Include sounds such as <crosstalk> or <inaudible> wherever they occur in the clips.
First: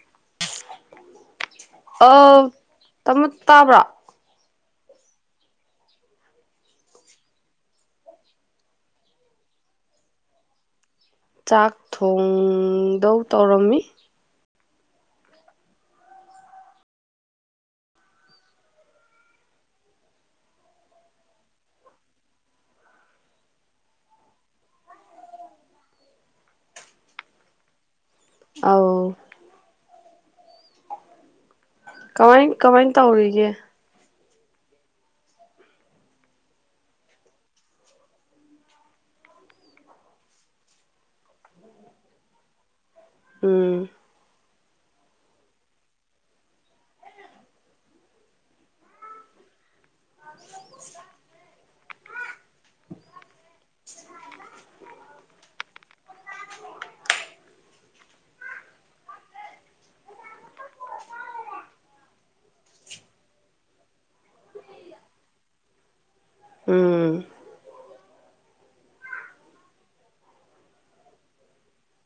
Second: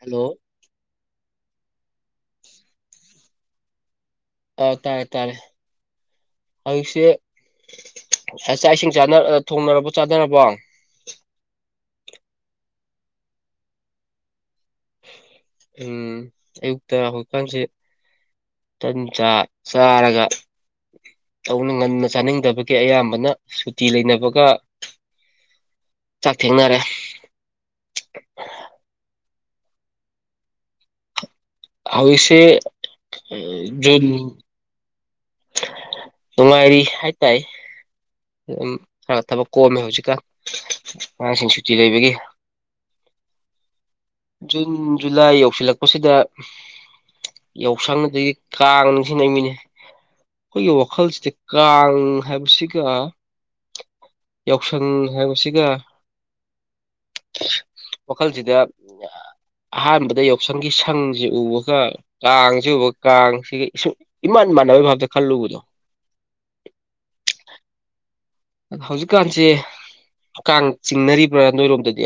hello ꯑ ꯇꯃꯣ ꯇꯥꯕ꯭ꯔꯣ ꯑꯥ ꯇꯥꯔꯦ ꯇꯥꯔꯦ ꯍꯧꯖꯤꯛꯁꯦ ꯆꯥ ꯆꯥꯛ ꯏꯁꯤꯡ ꯑ ꯊꯣꯡꯅꯔꯕꯣ ꯆꯥꯅꯔꯕꯣ ꯆꯥꯛ ꯊꯣꯡꯗꯧ ꯇꯧꯔꯝꯃꯤ ꯎꯝ ꯑꯌꯨꯛꯇ ꯍꯧꯖꯤꯛꯀꯥꯟꯁꯤ ꯇꯟ ꯆꯥ ꯆꯥꯔꯒ ꯇꯧꯅ ꯉꯟꯅ ꯆꯥꯅꯤꯡꯗꯕꯒꯤ ꯑꯌꯥꯝꯕꯅ ꯁꯨꯇꯤ ꯂꯩꯅꯕꯒ ꯆꯥꯛ ꯊꯦꯡꯅꯔꯦ ꯑꯥꯎ ꯍꯧꯖꯤꯛꯁꯦ ꯀꯃꯥꯏ ꯀꯃꯥꯏ ꯇꯧꯔꯤꯒꯦ ꯖꯨꯟ ꯅꯨꯡꯉꯥꯏꯔꯤ ꯍꯥꯏ ꯇꯥꯏ ꯑꯗꯨꯝ ꯈꯔ ꯊꯕꯛ ꯀꯣꯝꯃꯦ ꯍꯧꯖꯤꯛꯀꯥꯟ ꯑꯉꯥꯡꯁꯤꯡ ꯁꯨꯇꯤ ꯂꯩꯕꯒꯤ ꯎꯝ ꯖꯨꯟ ꯖꯨꯂꯥꯏ ꯌꯧꯁꯤꯜꯂꯛꯄꯁꯤꯗ ꯌꯥꯎꯁꯪ ꯑꯗꯒꯤ ꯀꯥꯡ ꯅꯤꯡꯁꯤꯡꯉꯛꯃꯤꯅꯦ ꯑꯩꯈꯣꯏꯒꯤ ꯋꯥꯈꯜꯁꯤ ꯀꯥꯡ ꯎꯝ ꯍꯥꯏꯕꯕꯁꯤꯒ ꯌꯥꯎꯁꯪ ꯍꯥꯏꯕꯁꯤꯒ ꯋꯥꯈꯜꯁꯤꯗ ꯑꯍꯥꯟꯕꯗ ꯌꯥꯎꯁꯪꯒꯤ ꯁꯪꯁꯤ ꯎꯕꯒ ꯀꯥꯡꯁꯤ ꯎꯕꯒ ꯀꯥꯡꯁꯤꯒ ꯏꯃꯥꯟ ꯃꯥꯟꯅꯕꯒꯤ ꯐꯥꯕꯇ ꯈꯜꯂꯨꯕꯗꯣ ꯎꯝ ꯍꯧꯖꯤꯛꯀꯥꯟꯁꯦ ꯀꯥꯡ ꯆꯤꯡꯅꯔꯤꯕ꯭ꯔꯥ ꯅꯣꯏꯔꯣꯝꯗꯗꯤ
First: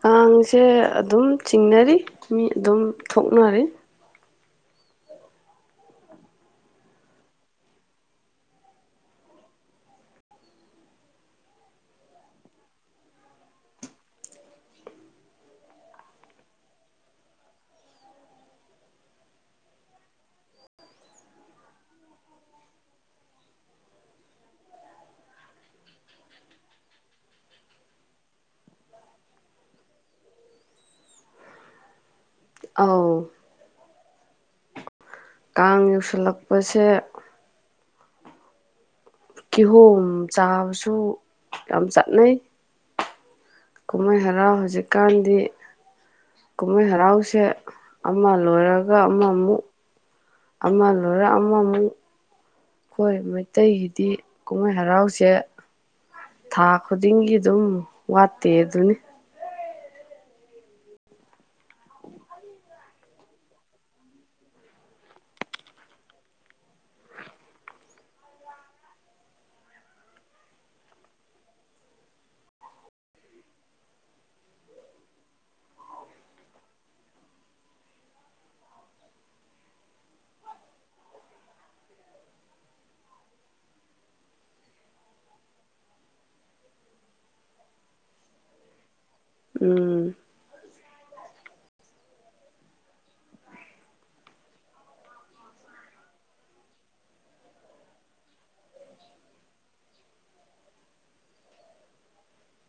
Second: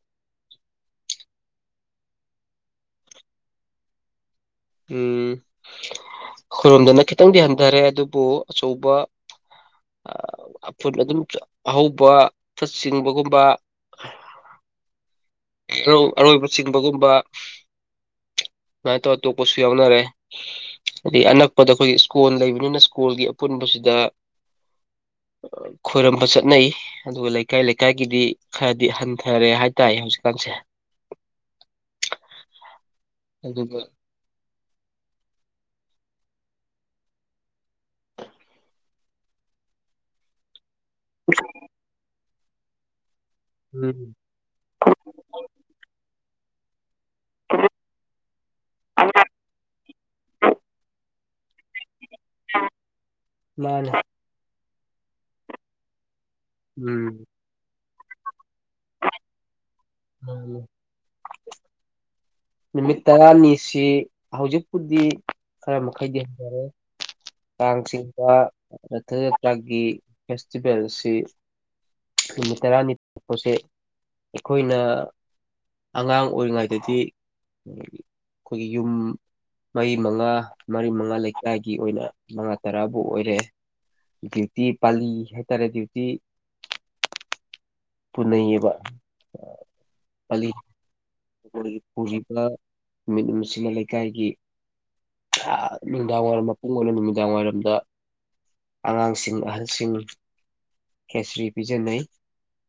ꯀꯥꯡꯁꯦ ꯑꯗꯨꯝ ꯆꯤꯡꯅꯔꯤ ꯃꯤ ꯑꯗꯨꯝ ꯊꯣꯛꯅꯔꯤ ꯎꯝ ꯈꯣꯏꯔꯣꯝꯗꯅ ꯈꯤꯇꯪꯗꯤ ꯍꯟꯊꯔꯦ ꯑꯗꯨꯕꯨ ꯑꯆꯧꯕ ꯑ ꯑꯐꯨꯠ ꯑꯗꯨꯝ ꯑꯍꯧꯕ ꯐꯠ ꯆꯤꯡꯕꯒꯨꯝꯕ ꯏꯔꯧ ꯑꯔꯣꯏꯕ ꯆꯤꯡꯕꯒꯨꯝꯕ ꯁꯃꯥꯏꯅ ꯇꯧꯔ ꯇꯣꯛꯄꯁꯨ ꯌꯥꯎꯅꯔꯦ ꯗꯤ ꯑꯅꯛꯄꯗ ꯑꯩꯈꯣꯏꯒꯤ ꯁ꯭ꯀꯣꯟ ꯂꯩꯕꯅꯤꯅ ꯁ꯭ꯀꯣꯜꯒꯤ ꯑꯄꯨꯟꯕꯁꯤꯗ ꯑ ꯈꯣꯏꯔꯝꯕ ꯆꯠꯅꯩ ꯑꯗꯨꯒ ꯂꯩꯀꯥꯏ ꯂꯩꯀꯥꯏꯒꯤꯗꯤ ꯈꯔꯗꯤ ꯍꯟꯊꯔꯦ ꯍꯥꯏ ꯇꯔꯦ ꯍꯧꯖꯤꯛ ꯀꯥꯟꯁꯦ ꯑꯥꯎ ꯀꯥꯡ ꯌꯧꯁꯜꯂꯛꯄꯁꯦ ꯀꯤꯍꯣꯝ ꯆꯥꯕꯁꯨ ꯌꯥꯝ ꯆꯠꯅꯩ ꯎꯝ ꯀꯨꯝꯍꯩ ꯍꯔꯥꯎ ꯍꯧꯖꯤꯛꯀꯥꯟꯗꯤ ꯀꯨꯝꯃꯩ ꯍꯔ ꯍꯔꯥꯎꯁꯦ ꯑꯃ ꯂꯣꯏꯔꯒ ꯑꯃꯃꯨꯛ ꯑꯃ ꯂꯣꯏꯔ ꯑꯃꯃꯨꯛ ꯃꯨꯛ ꯈꯣꯏ ꯃꯥꯅꯦ ꯃꯩꯇꯩꯒꯤꯗꯤ ꯀꯨꯝꯍꯩ ꯍꯔꯥꯎꯁꯦ ꯊꯥ ꯎꯝ ꯈꯨꯗꯤꯡꯒꯤ ꯑꯗꯨꯝ ꯋꯥꯠ ꯇꯦ ꯑꯗꯨꯅꯤ ꯎꯝ ꯅꯨꯃꯤꯠ ꯇꯔꯥꯅꯤꯁꯤ ꯍꯧꯖꯤꯛꯄꯨꯗꯤ ꯈꯔ ꯃꯈꯩꯗꯤ ꯍꯟꯗꯔꯦ ꯀꯥꯡ ꯆꯤꯡꯕ ꯔꯊ ꯌꯥꯇ꯭ꯔꯥꯒꯤ ꯐꯦꯁꯇꯤꯚꯦꯜꯁꯤ ꯅꯨꯃꯤꯠ ꯇꯔꯥꯅꯤ ꯊꯣꯛꯄꯁꯦ ꯑꯩꯈꯣꯏꯅ ꯑꯉꯥꯡ ꯑꯣꯏꯔꯤꯉꯩꯗꯗꯤ ꯑꯩꯈꯣꯏꯒꯤ ꯌꯨꯝ ꯃꯔꯤ ꯃꯉꯥ ꯃꯔꯤ ꯃꯉꯥ ꯂꯩꯀꯥꯏꯒꯤ ꯑꯣꯏꯅ ꯃꯉꯥ ꯇꯔꯥꯕꯨ ꯑꯣꯏꯔꯦ ꯗ꯭ꯌꯨꯇꯤ ꯄꯥꯜꯂꯤ ꯍꯥꯏꯇꯥꯔꯦ ꯗ꯭ꯌꯨꯇꯤ ꯄꯨꯅꯩꯌꯦꯕ ꯎꯝ ꯑꯂꯤ ꯄꯨꯔꯤ ꯄꯨꯔꯤꯕ ꯅꯨꯃꯤꯠ ꯅꯨꯡꯁꯤꯅ ꯂꯩꯀꯥꯏꯒꯤ ꯅꯨꯃꯤꯗꯥꯡ ꯋꯥꯏꯔꯝ ꯃꯄꯨꯡ ꯑꯣꯏꯅ ꯅꯨꯃꯤꯗꯥꯡ ꯋꯥꯏꯔꯝꯗ ꯑꯉꯥꯡꯁꯤꯡ ꯑꯍꯜꯁꯤꯡ ꯈꯦꯁ꯭ꯔꯤ ꯄꯤꯖꯅꯩ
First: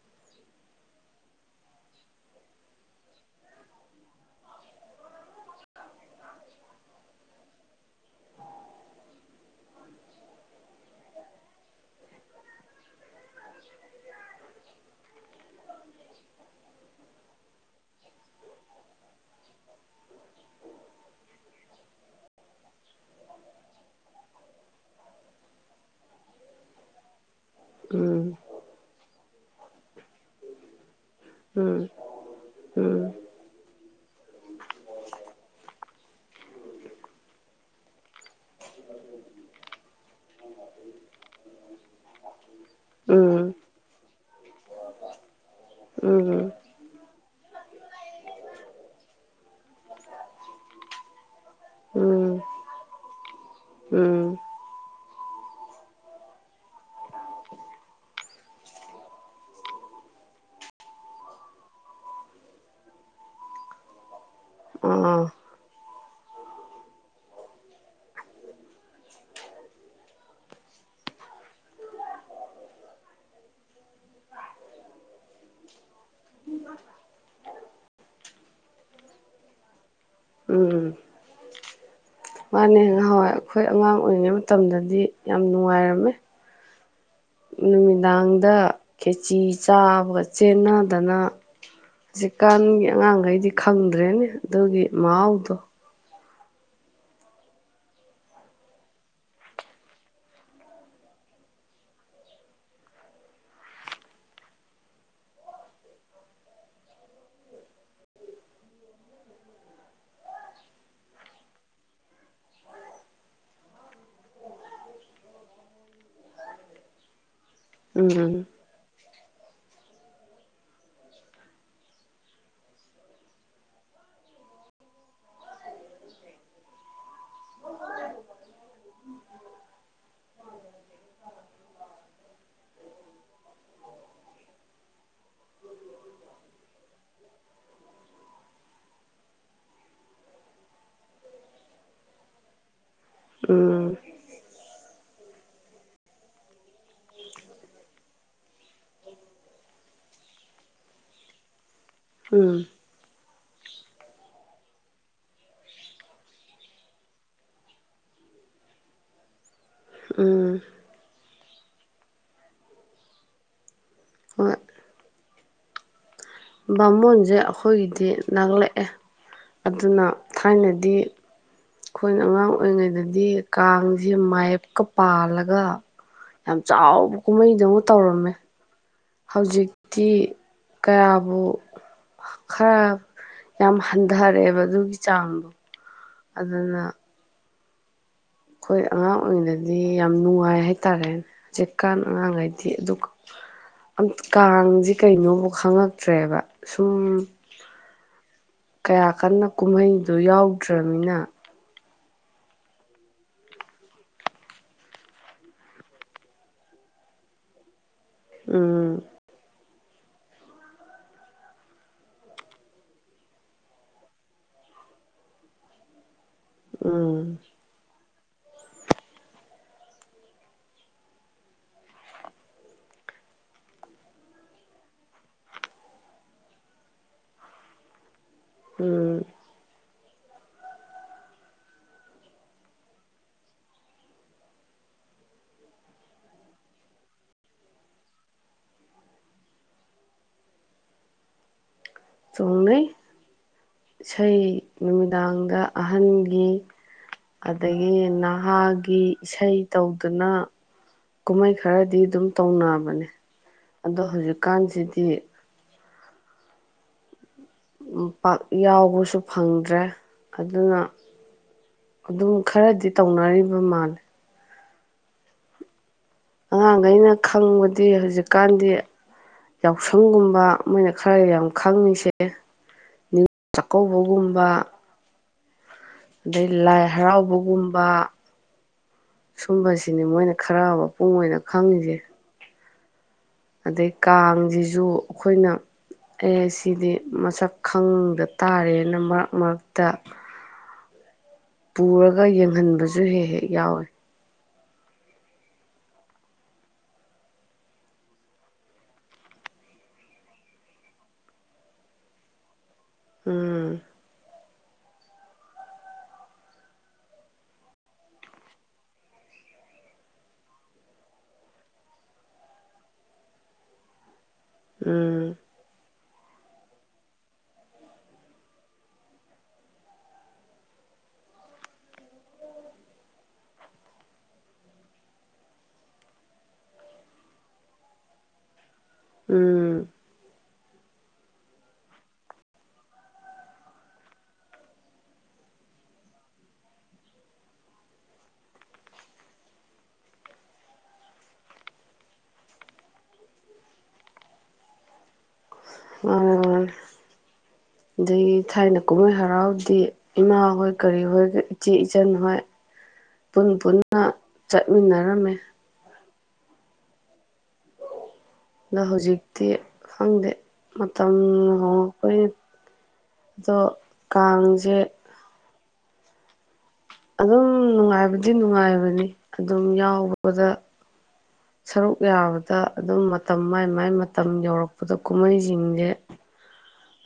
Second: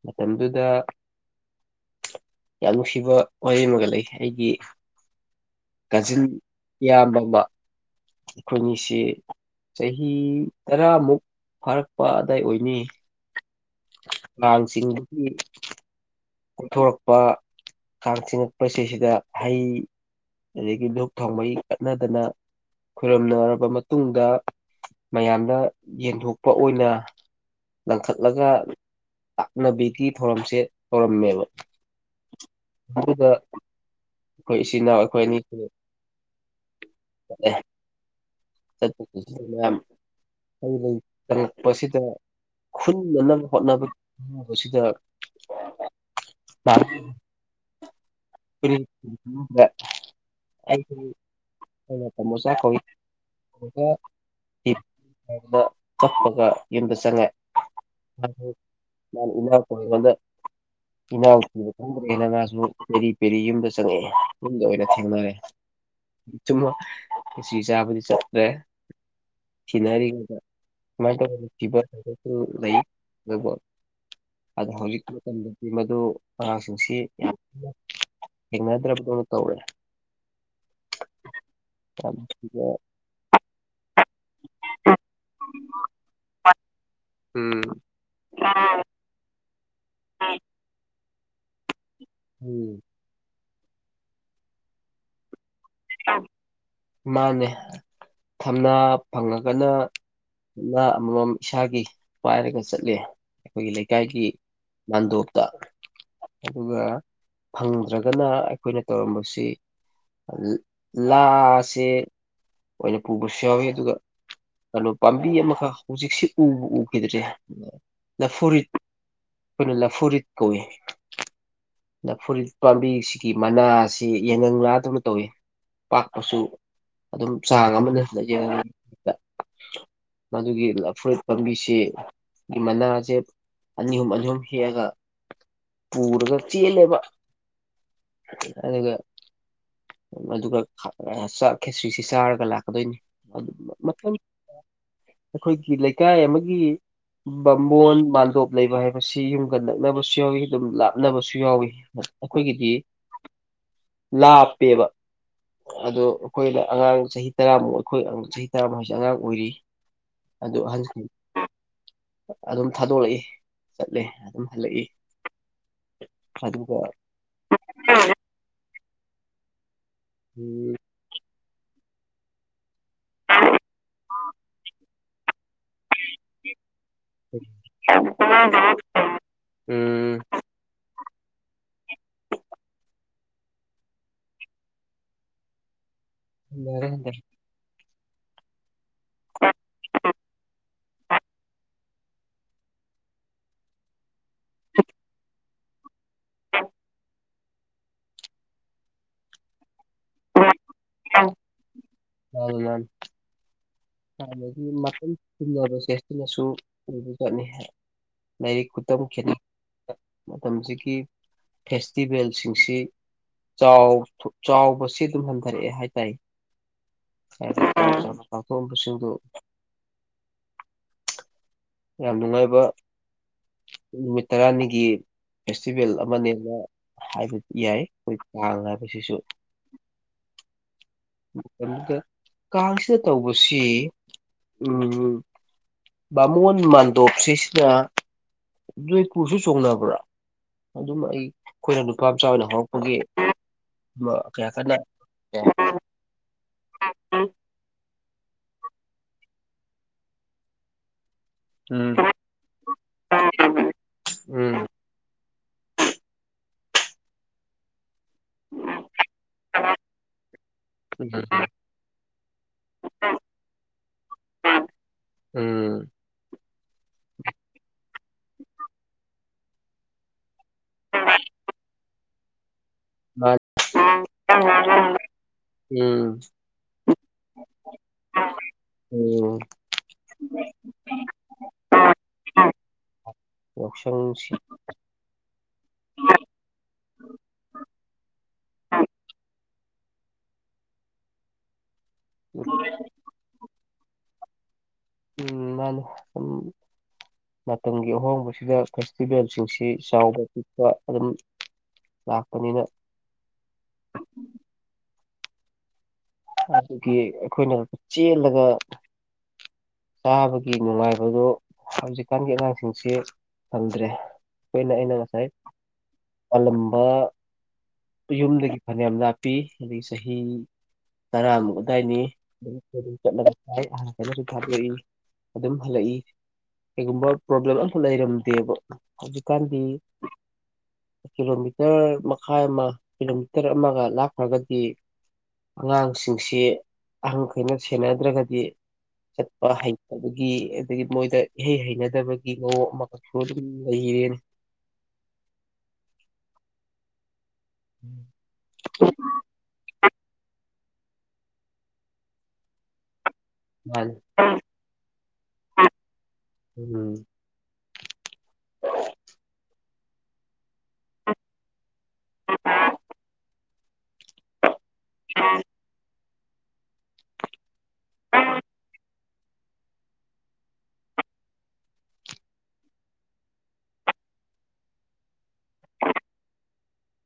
ꯃꯇꯝꯗꯨꯗ ꯌꯥꯝ ꯅꯨꯡꯁꯤꯕ ꯋꯥꯔꯦꯝ ꯃꯒ ꯂꯩ ꯑꯩꯒꯤ ꯀꯖꯤꯟ ꯏꯌꯥꯝꯕ ꯑꯃ ꯑꯩꯈꯣꯏꯅꯤꯁꯤ ꯆꯍꯤ ꯇꯔꯥꯃꯨꯛ ꯐꯥꯔꯛꯄ ꯑꯗ꯭ꯋꯥꯏ ꯑꯣꯏꯅꯤ ꯑꯉꯥꯡꯁꯤꯡꯗꯨꯒꯤ ꯀꯣꯛꯊꯣꯔꯛꯄ ꯀꯥꯡ ꯆꯤꯉꯛꯄꯁꯤ ꯁꯤꯗ ꯍꯩ ꯑꯗꯒꯤ ꯘꯨꯞ ꯊꯥꯎꯃꯩ ꯀꯠꯅꯗꯅ ꯈꯔꯨꯝꯅꯔꯕ ꯃꯇꯨꯡꯗ ꯃꯌꯥꯝꯗ ꯌꯦꯟꯊꯣꯛꯄ ꯑꯣꯏꯅ ꯎꯝ ꯂꯪꯈꯠꯂꯒ ꯂꯥꯛꯅꯕꯤꯒꯤ ꯊꯧꯔꯝꯁꯦ ꯇꯧꯔꯝꯃꯦꯕ ꯎꯝ ꯎꯝ ꯑꯗꯨꯒ ꯑꯩꯈꯣꯏ ꯏꯆꯤꯟ ꯏꯅꯥꯎ ꯑꯩꯈꯣꯏ ꯑꯅꯤꯁꯤ ꯑꯟꯏꯟꯇꯦꯜꯂꯤꯖꯦꯕꯜ ꯈꯨꯟꯅꯅꯕ ꯍꯣꯠꯅꯕ ꯍꯣꯠꯅꯕꯁꯤꯗ ꯎꯝ ꯎꯝ ꯎꯝ ꯎꯝ ꯑꯟꯏꯟꯇꯦꯜꯂꯤꯖꯦꯕꯜ ꯄꯦꯔꯤ ꯌꯨꯝꯗ ꯆꯪꯉꯛꯑꯦ ꯃꯨꯡꯗ ꯑꯣꯏꯅ ꯑꯥ ꯊꯦꯝꯅꯔꯦ ꯆꯨꯝꯃ ꯀꯁꯤ ꯆꯥꯕꯗꯤ ꯆꯠꯇ꯭ꯔꯦ ꯊꯤꯅꯔꯤꯉꯩꯗ ꯁꯨꯃꯥꯏꯅ ꯇꯧꯅ ꯊꯤꯕ ꯊꯕꯁꯨ ꯂꯩ ꯑꯗꯨꯒ ꯑꯗ ꯍꯧꯖꯤꯛ ꯃꯇꯝꯗꯗꯤ ꯃꯗꯨ ꯑꯉꯥꯡꯁꯤꯡꯁꯤ ꯌꯥꯝ ꯑꯟꯑꯣꯗꯤꯕꯜ ꯊꯦꯡꯅꯗ꯭ꯔꯕ ꯗꯧꯅꯇꯧꯔꯦ ꯎꯝ ꯊꯤꯅ ꯃꯥꯅꯦ ꯉꯍꯥꯟꯋꯥꯏ ꯑꯩꯈꯣꯏ ꯑꯉꯥꯡ ꯑꯣꯏꯔꯤꯉꯩ ꯃꯇꯝꯗꯗꯤ ꯌꯥꯝ ꯅꯨꯡꯉꯥꯏꯔꯝꯃꯦ ꯎꯝ ꯅꯨꯃꯤꯗꯥꯡꯗ ꯈꯦꯆꯤ ꯆꯥꯕꯒ ꯆꯦꯟꯅꯗꯅ ꯑ ꯑꯟꯑꯣꯗꯤꯕꯜ ꯎꯝ ꯍꯧꯖꯤꯛꯀꯥꯟꯒꯤ ꯑꯉꯥꯡꯒꯩꯗꯤ ꯈꯪꯗ꯭ꯔꯦꯅꯦ ꯑꯗꯨꯒꯤ ꯃꯍꯥꯎꯗꯣ ꯃꯥꯅꯦ ꯊꯝꯅꯥ ꯐꯪꯉꯒꯅ ꯑꯃꯃꯝ ꯏꯁꯥꯒꯤ ꯄꯥꯏꯔꯒ ꯆꯠꯂꯦ ꯑꯩꯈꯣꯏꯒꯤ ꯂꯩꯀꯥꯏꯒꯤ ꯃꯥꯟꯗꯣꯞꯇ ꯑꯗꯨꯒ ꯐꯪꯗ꯭ꯔꯒꯅ ꯑꯩꯈꯣꯏꯅ ꯇꯧꯔꯝꯕꯁꯤ ꯂ ꯂꯥꯁꯦ ꯑꯣꯏꯅ ꯄꯨꯕꯁꯨ ꯌꯥꯎꯋꯤ ꯑꯗꯨꯒ ꯀꯩꯅꯣ ꯄꯥꯝꯕꯤ ꯑꯃꯈꯛ ꯍꯧꯖꯤꯛꯁꯤ ꯎꯕꯨ ꯎꯈꯤꯗ꯭ꯔꯦ ꯎꯝ ꯑꯈꯣꯏꯅ ꯂꯐꯨꯔꯤꯠ ꯀꯧꯏ ꯐꯨꯔꯤꯠ ꯄꯥꯝꯕꯤꯁꯤꯒꯤ ꯃꯅꯥꯁꯤ ꯌꯦꯡꯉꯪ ꯂꯥ ꯗꯧꯅ ꯇꯧꯏ ꯄꯥꯛꯄꯁꯨ ꯑꯗꯨꯝ ꯆꯥꯡ ꯑꯃꯅ ꯌꯦꯡꯉ ꯃꯗꯨꯒꯤ ꯂꯐꯨꯔꯤꯠ ꯄꯥꯝꯕꯤꯁꯤ ꯒꯤ ꯃꯅꯥꯁꯦ ꯑꯅꯤ ꯑꯍꯨꯝ ꯑꯅꯤ ꯑꯍꯨꯝ ꯍꯦꯛꯑꯒ ꯄꯨꯔꯒ ꯆꯦꯜꯂꯦꯕ ꯑꯗꯨꯒ ꯑꯗꯨꯒ ꯈ ꯑ ꯆꯥꯛ ꯈꯦꯁ꯭ꯔꯤꯁꯤ ꯆꯥꯔꯒ ꯂꯥꯛꯀꯗꯣꯏꯅꯤ ꯎꯝ ꯃꯐꯝ ꯑꯩꯈꯣꯏꯒꯤ ꯂꯩꯀꯥꯏ ꯑꯃꯒꯤ ꯕꯥꯝꯃꯣꯟ ꯃꯥꯟꯗꯣꯞ ꯂꯩꯕ ꯍꯥꯏꯕꯁꯤ ꯌꯨꯝꯒ ꯅꯛꯅꯕꯁꯨ ꯌꯥꯎꯏ ꯑꯗꯨꯝ ꯂꯥꯞꯅꯕꯁꯨ ꯁꯨ ꯌꯥꯎꯏ ꯎꯝ ꯑꯩꯈꯣꯏꯒꯤꯗꯤ ꯂꯥꯞꯄꯦꯕ ꯑꯗꯨ ꯑꯩꯈꯣꯏꯅ ꯑꯉꯥꯡ ꯆꯍꯤ ꯇꯔꯥꯃꯨꯛ ꯑꯩꯈꯣꯏ ꯆꯍꯤ ꯇꯔꯥꯃꯨꯛꯁꯦ ꯑꯉꯥꯡ ꯑꯣꯏꯔꯤ ꯎꯝ ꯑꯗꯨ ꯑꯍꯟꯁꯤꯡ ꯑꯗꯨꯝ ꯊꯥꯗꯣꯛꯂꯛꯏ ꯆꯠꯂꯦ ꯑꯗꯨꯝ ꯍꯣꯏ ꯍꯜꯂꯛꯏ ꯑꯗꯨꯒ ꯕꯥꯃꯣꯟꯁꯦ ꯑꯩꯈꯣꯏꯒꯤꯗꯤ ꯅꯛꯂꯛꯑꯦ ꯑꯗꯨꯅ ꯎꯝ ꯊꯥꯏꯅꯗꯤ ꯑꯩꯈꯣꯏꯅ ꯑꯉꯥꯡ ꯑꯣꯏꯔꯤꯉꯩꯗꯗꯤ ꯀꯥꯡꯁꯦ ꯃꯥꯏꯞꯀ ꯄꯥꯜꯂꯒ ꯌꯥꯝ ꯆꯥꯎꯕ ꯀꯨꯝꯍꯩꯗꯧꯅ ꯇꯧꯔꯝꯃꯦ ꯍꯧꯖꯤꯛꯇꯤ ꯎꯝ ꯀꯌꯥꯕꯨ ꯈꯔ ꯌꯥꯝ ꯍꯟꯊꯔꯛꯑꯦꯕ ꯑꯗꯨꯒꯤ ꯆꯥꯡꯗꯣ ꯑꯗꯨꯅ ꯌꯥꯗꯔꯦ ꯌꯥꯗꯔꯦ ꯑꯩꯈꯣꯏ ꯑꯉꯥꯡ ꯑꯣꯏꯔꯤꯉꯩꯗꯗꯤ ꯌꯥꯝ ꯅꯨꯡꯉꯥꯏ ꯍꯥꯏ ꯍꯥꯏꯇꯥꯔꯦꯅꯦ ꯍꯧꯖꯤꯛꯀꯥꯟ ꯑꯉꯥꯡꯒꯩꯗꯤ ꯑꯗꯨ ꯑꯝ ꯀꯥꯡꯁꯤ ꯀꯩꯅꯣꯕꯨ ꯈꯉꯛꯇ꯭ꯔꯦꯕ ꯁꯨꯝ ꯀꯌꯥ ꯀꯟꯅ ꯀꯨꯝꯍꯩ ꯑꯗꯨ ꯌꯥꯎꯗ꯭ꯔꯃꯤꯅ ꯑꯣ ꯃꯥꯅꯤ ꯍꯥꯟꯗꯒꯤ ꯃꯇꯝ ꯆꯤꯡꯟꯅꯕꯁꯦ ꯁꯤꯅꯁꯨ ꯑꯣꯏꯕ ꯖꯥꯠꯅꯤ ꯂꯥꯏꯔꯤꯛ ꯈꯨꯇꯝ ꯎꯝ ꯈꯦꯅꯩ ꯃꯇꯝꯁꯤꯒꯤ ꯐꯦꯁꯇꯤꯚꯦꯜꯁꯤꯡꯁꯤ ꯆꯥꯎ ꯆꯥꯎꯕꯁꯤ ꯑꯗꯨꯝ ꯍꯟꯊꯔꯛꯑꯦ ꯍꯥꯏ ꯇꯥꯏ ꯎꯝ <unintelligible> ꯀ ꯁꯤꯗꯨ ꯌꯥꯝ ꯅꯨꯡꯉꯥꯏꯕ ꯅꯨꯃꯤꯠ ꯇꯔꯥꯅꯤꯒꯤ ꯐꯦꯁꯇꯤꯚꯦꯜ ꯑꯃꯅꯦꯅ ꯍꯥꯏꯕꯗꯤ ꯌꯥꯏ ꯑꯩꯈꯣꯏ ꯃꯥꯜꯂꯕ ꯑꯁꯤꯁꯨ ꯎꯝ ꯑꯗꯨꯗ ꯀꯥꯡꯁꯤꯗ ꯇꯧꯕꯁꯤ ꯎꯝ ꯕꯥꯃꯣꯟ ꯃꯥꯟꯗꯣꯞꯁꯤꯁꯤꯅ ꯖꯣꯏꯄꯨꯔꯁꯨ ꯆꯣꯡꯅꯕ꯭ꯔꯥ ꯑꯗꯨꯝ ꯑꯩ ꯑꯩꯈꯣꯏꯅ ꯅꯨꯄꯥ ꯃꯆꯥ ꯑꯣꯏꯅ ꯆꯣꯡꯅꯩ ꯍꯧꯔꯛꯄꯒꯤ ꯏꯁꯩ ꯀꯌꯥ ꯀꯟꯅ ꯅꯨꯃꯤꯗꯥꯡꯗ ꯑꯍꯟꯒꯤ ꯑꯗꯩꯩ ꯅꯍꯥꯒꯤ ꯏꯁꯩ ꯇꯧꯗꯅ ꯀꯨꯝꯍꯩ ꯈꯔꯗꯤ ꯎꯝ ꯑꯗꯨꯝ ꯇꯧꯅꯕꯅꯦ ꯑꯗꯣ ꯎꯝ ꯍꯧꯖꯤꯛꯀꯥꯟꯁꯤꯗꯤ ꯎꯝ ꯄꯥꯛ ꯌꯥꯎꯕꯁꯨ ꯐꯪꯗ꯭ꯔꯦ ꯑꯗꯨꯅ ꯎꯝ ꯑꯗꯨꯝ ꯈꯔꯗꯤ ꯇꯧꯅꯔꯤꯕ ꯃꯥꯜꯂꯦ ꯎꯝ ꯑꯉꯥꯡꯈꯩꯅ ꯈꯪꯕꯗꯤ ꯍꯧꯖꯤꯛꯀꯥꯟꯗꯤ ꯌꯥꯎꯁꯪꯒꯨꯝꯕ ꯃꯣꯏꯅ ꯈꯔ ꯌꯥꯝ ꯈꯪꯉꯤꯁꯦ ꯃꯥ ꯅꯤꯉꯣꯜ ꯆꯥꯛꯀꯧꯕꯒꯨꯝꯕ ꯎꯝ ꯑꯗꯩ ꯂꯥꯏ ꯍꯔꯥꯎꯕꯒꯨꯝ ꯕ ꯎꯝ ꯁꯨꯝꯕꯁꯤꯅꯤ ꯃꯣꯏꯅ ꯈꯔ ꯃꯄꯨꯡ ꯑꯣꯏꯅ ꯈꯪꯉꯤꯁꯦ ꯑꯗꯩ ꯌꯥꯎꯁꯪꯁꯤ ꯀꯥꯡꯁꯤꯁꯨ ꯑꯩꯈꯣꯏꯅ ꯑꯦ ꯁꯤꯗꯤ ꯃꯁꯛ ꯈꯪꯗ ꯇꯥꯔꯦꯅ ꯃꯔꯛ ꯃꯔꯛꯇ ꯄꯨꯔꯒ ꯎꯝ ꯌꯦꯡꯍꯟꯕꯁꯨ ꯍꯦꯛ ꯍꯦꯛ ꯌꯥꯎꯋꯤ ꯃꯥꯅꯤ ꯁꯨꯝ ꯃꯇꯝꯒꯤ ꯑꯍꯣꯡꯕꯁꯤꯗ ꯐꯦꯁꯇꯤꯚꯦꯜꯁꯤꯡꯁꯤ ꯆꯥꯎꯕ ꯄꯤꯛꯄ ꯑꯗꯨꯝ ꯂꯥꯛꯄꯅꯤꯅ ꯎꯝ ꯑꯗꯨꯒꯤ ꯑꯩꯈꯣꯏꯅ ꯆꯦꯜꯂꯒ ꯆꯥꯕꯒꯤ ꯅꯨꯡꯉꯥꯏꯕꯗꯣ ꯍꯧꯖꯤꯛꯀꯥꯟꯒꯤ ꯑꯉꯥꯡꯁꯤꯡꯁꯤ ꯐꯪꯗ꯭ꯔꯦ ꯑꯩꯈꯣꯏꯅ ꯑꯩꯅ ꯉꯁꯥꯏ ꯎꯝ ꯄꯥꯜꯂꯝꯕ ꯌꯨꯝꯗꯒꯤ ꯐꯅꯌꯥꯝ ꯂꯞꯄꯤ ꯑꯗꯒꯤ ꯆꯍꯤ ꯇꯔꯥꯃꯨꯛ ꯑꯗꯥꯏꯅꯤ ꯑꯗꯨꯝ ꯆꯠꯂꯤ ꯆꯠꯂꯒ ꯂꯥꯛꯏ ꯑꯍꯜꯒꯩꯅꯁꯨ ꯊꯥꯗꯣꯛꯏ ꯑꯗꯨꯝ ꯍꯜꯂꯛꯏ ꯀꯩꯒꯨꯝꯕ ꯄ꯭ꯔꯣꯕ꯭ꯂꯦꯝ ꯑꯝꯇ ꯂꯩꯔꯝꯗꯦꯕ ꯍꯧꯖꯤꯛꯀꯥꯟꯗꯤ ꯎꯝ ꯀꯤꯂꯣꯃꯤꯇꯔ ꯃꯈꯥꯏ ꯑꯃ ꯀꯤꯂꯣꯃꯤꯇꯔ ꯑꯃꯒ ꯂꯥꯞꯈ꯭ꯔꯒꯗꯤ ꯑꯉꯥꯡꯁꯤꯡꯁꯤ ꯑꯍꯟꯈꯩꯅ ꯁꯦꯟꯅꯗ꯭ꯔꯒꯗꯤ ꯆꯠꯄ ꯍꯩꯇꯕꯒꯤ ꯑꯗꯒꯤ ꯃꯣꯏꯗ ꯏꯍꯩ ꯍꯩꯅꯗꯕꯒꯤ ꯃꯑꯣꯡ ꯑꯃꯈꯛꯁꯨ ꯑꯗꯨꯝ ꯂꯩꯌꯦ ꯃꯥꯅꯦ ꯃꯥꯅꯦ ꯑꯗꯒꯤ ꯊꯥꯏꯅ ꯀꯨꯝꯃꯩ ꯍꯔꯥꯎꯗꯤ ꯏꯃꯥ ꯍꯣꯏ ꯀꯔꯤ ꯍꯣꯏꯒ ꯏꯆꯦ ꯏꯆꯟ ꯍꯣꯏ ꯄꯨꯟ ꯃꯥꯅꯤ ꯄꯨꯟꯅ ꯆꯠꯃꯤꯟꯅꯔꯝꯃꯦ ꯎꯝ ꯅ ꯍꯧꯖꯤꯛꯇꯤ ꯈꯪꯗꯦ ꯃꯇꯝ ꯍꯣꯡꯉꯛ ꯄꯒꯤ ꯑꯗꯣ ꯀꯥꯡꯖꯦ <unintelligible> ꯑꯗꯨꯝ ꯅꯨꯡꯉꯥꯏꯕꯗꯤ ꯅꯨꯡꯉꯥꯏꯕꯅꯤ ꯑꯗꯨꯝ ꯌꯥꯎꯕꯗ ꯁꯔꯨꯛ ꯌꯥꯕꯗ ꯑꯗꯨꯝ ꯃꯇꯝ ꯃꯥꯏ ꯃꯥꯏ ꯃꯇꯝ ꯌꯧꯔꯛꯄꯗ ꯀꯨꯝꯃꯩꯖꯤꯡꯖꯦ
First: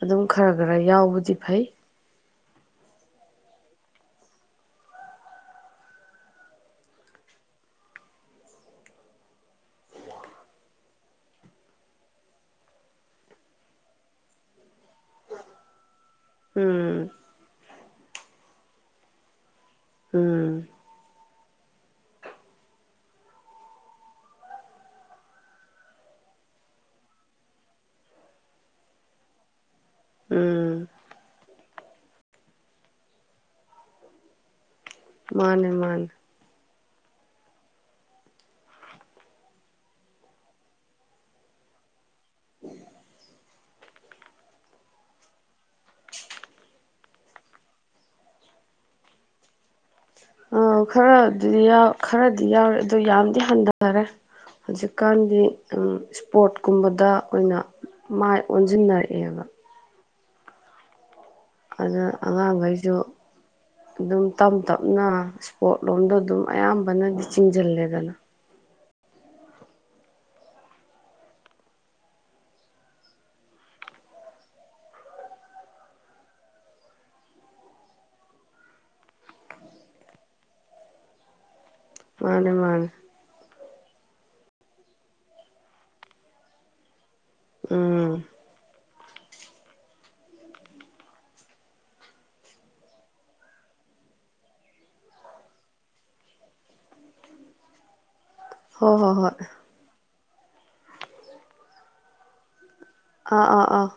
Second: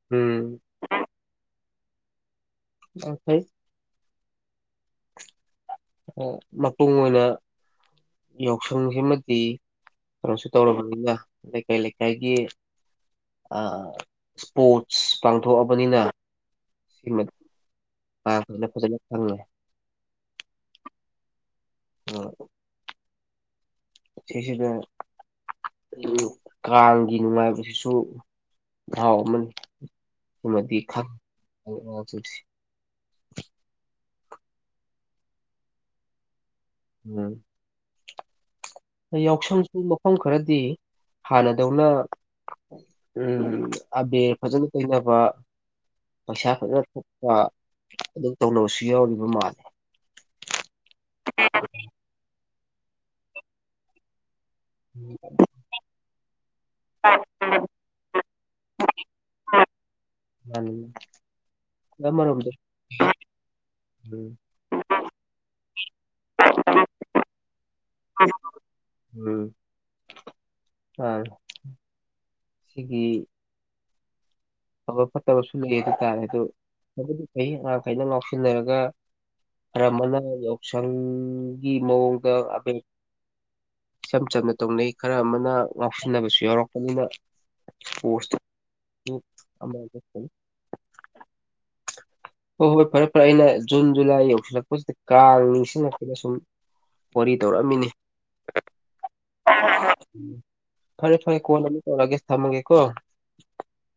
ꯑꯗꯨꯝ ꯈꯔ ꯎꯝ ꯈꯔ ꯌꯥꯎꯕꯗꯤ ꯐꯩ ꯑꯣ ꯈꯦ ꯑ ꯃꯄꯨꯡ ꯑꯣꯏꯅ ꯌꯥꯎꯁꯪ ꯁꯤꯃꯗꯤ ꯀꯩꯅꯣꯁꯨ ꯇꯧꯔꯕꯅꯤꯅ ꯂꯩꯀꯥꯏ ꯂꯩꯀꯥꯏꯒꯤ ꯑ ꯏꯁꯄꯣꯔꯠꯁ ꯄꯥꯡꯊꯣꯛꯑꯕꯅꯤꯅ ꯎꯝ ꯄꯥꯡꯊꯣꯛꯑꯕꯅꯤꯅ ꯐꯖꯅ ꯈꯪꯉꯦ ꯎꯝ ꯎꯝ ꯁꯤꯁꯤꯗ ꯑꯌꯨꯛ ꯑꯌꯨꯛ ꯀꯥꯡꯒꯤ ꯅꯨꯡꯉꯥꯏꯕꯁꯤꯁꯨ ꯃꯍꯥꯎ ꯑꯃꯅꯤ ꯁꯤꯃꯗꯤ ꯎꯝ ꯈꯪ ꯗ꯭ꯔꯦ ꯑꯉꯥꯡꯁꯤꯡꯁꯦ ꯃꯥꯅꯦ ꯃꯥꯅꯦ ꯎꯝ ꯌꯥꯎꯁꯪꯁꯨ ꯃꯐꯝ ꯈꯔꯗꯤ ꯍꯥꯟꯅꯗꯧꯅ ꯎꯝ ꯑꯕꯦꯔ ꯐꯖꯅ ꯇꯩꯅꯕ ꯄꯩꯁꯥ ꯐꯖꯅ ꯊꯠꯄ ꯑꯗꯨꯝ ꯇꯧꯅꯕꯁꯨ ꯌꯥꯎꯔꯤꯕ ꯃꯥꯜꯂꯦ ꯗꯤ ꯌꯥꯎꯔꯤ ꯑꯗꯨ ꯌꯥꯝꯗꯤ ꯍꯟꯗꯅꯔꯦ ꯍꯧꯖꯤꯛꯀꯥꯟꯗꯤ ꯎꯝ ꯏꯁ ꯄꯣꯠ ꯀꯨꯝꯕꯗ ꯑꯣꯏꯅ ꯃꯥꯏ ꯑꯣꯟꯖꯤꯟꯅꯔꯦ ꯀꯩ ꯍꯥꯏꯕ ꯃꯥꯅꯤ ꯑꯗꯨꯗ ꯑꯉꯥꯡꯈꯩꯁꯨ ꯑꯗꯨꯝ ꯎꯝ ꯇꯞ ꯇꯞꯅ <unintelligible> ꯑꯗꯨꯝ ꯑꯌꯥꯝꯕꯅꯗꯤ ꯆꯤꯡꯁꯤꯜꯂꯦꯗꯅ ꯎꯝ ꯑ ꯁꯤꯒꯤ ꯑꯐꯕ ꯐꯠꯇꯕꯁꯨ ꯌꯦꯡ ꯇꯥꯔꯦ ꯑꯗꯨ ꯑꯉꯥꯡꯈꯩꯅ ꯂꯥꯎꯁꯤꯟꯅꯔꯒ ꯈꯔ ꯑꯃꯅ ꯌꯥꯎꯁꯪ ꯒꯤ ꯃꯑꯣꯡꯗ ꯃꯥꯅꯦ ꯑꯕꯦꯔ ꯃꯥꯅꯦ ꯏꯆꯝ ꯆꯝꯅ ꯇꯧꯅꯩ ꯈꯔ ꯑꯃꯅ ꯉꯥꯎꯁꯤꯟꯅꯕꯁꯨ ꯌꯥꯎꯔꯛꯄꯅꯤꯅ ꯎꯝ ꯏꯁꯄꯣꯔꯠꯁꯇꯨ ꯍꯣꯏ ꯍꯣꯏ ꯐꯔꯦ ꯐꯔꯦ ꯑꯩꯅ ꯖꯨꯟ ꯖꯨꯂꯥꯏ ꯌꯧꯁꯤꯜꯂꯛꯄꯁꯤꯗ ꯀꯥꯡ ꯅꯤꯡꯁꯤꯡꯂꯛꯇꯅ ꯁꯨꯝ ꯋꯥꯔꯤ ꯇꯧꯔꯛꯑꯃꯤꯅꯤ ꯍꯣ ꯍꯣ ꯍꯣꯏ ꯎ ꯐꯔꯦ ꯐꯔꯦ ꯀꯣꯟ ꯑꯃꯨꯛ ꯇꯧꯔꯒꯦ ꯊꯝꯃꯒꯦꯀꯣ ꯑꯥ ꯑꯥ ꯑꯥ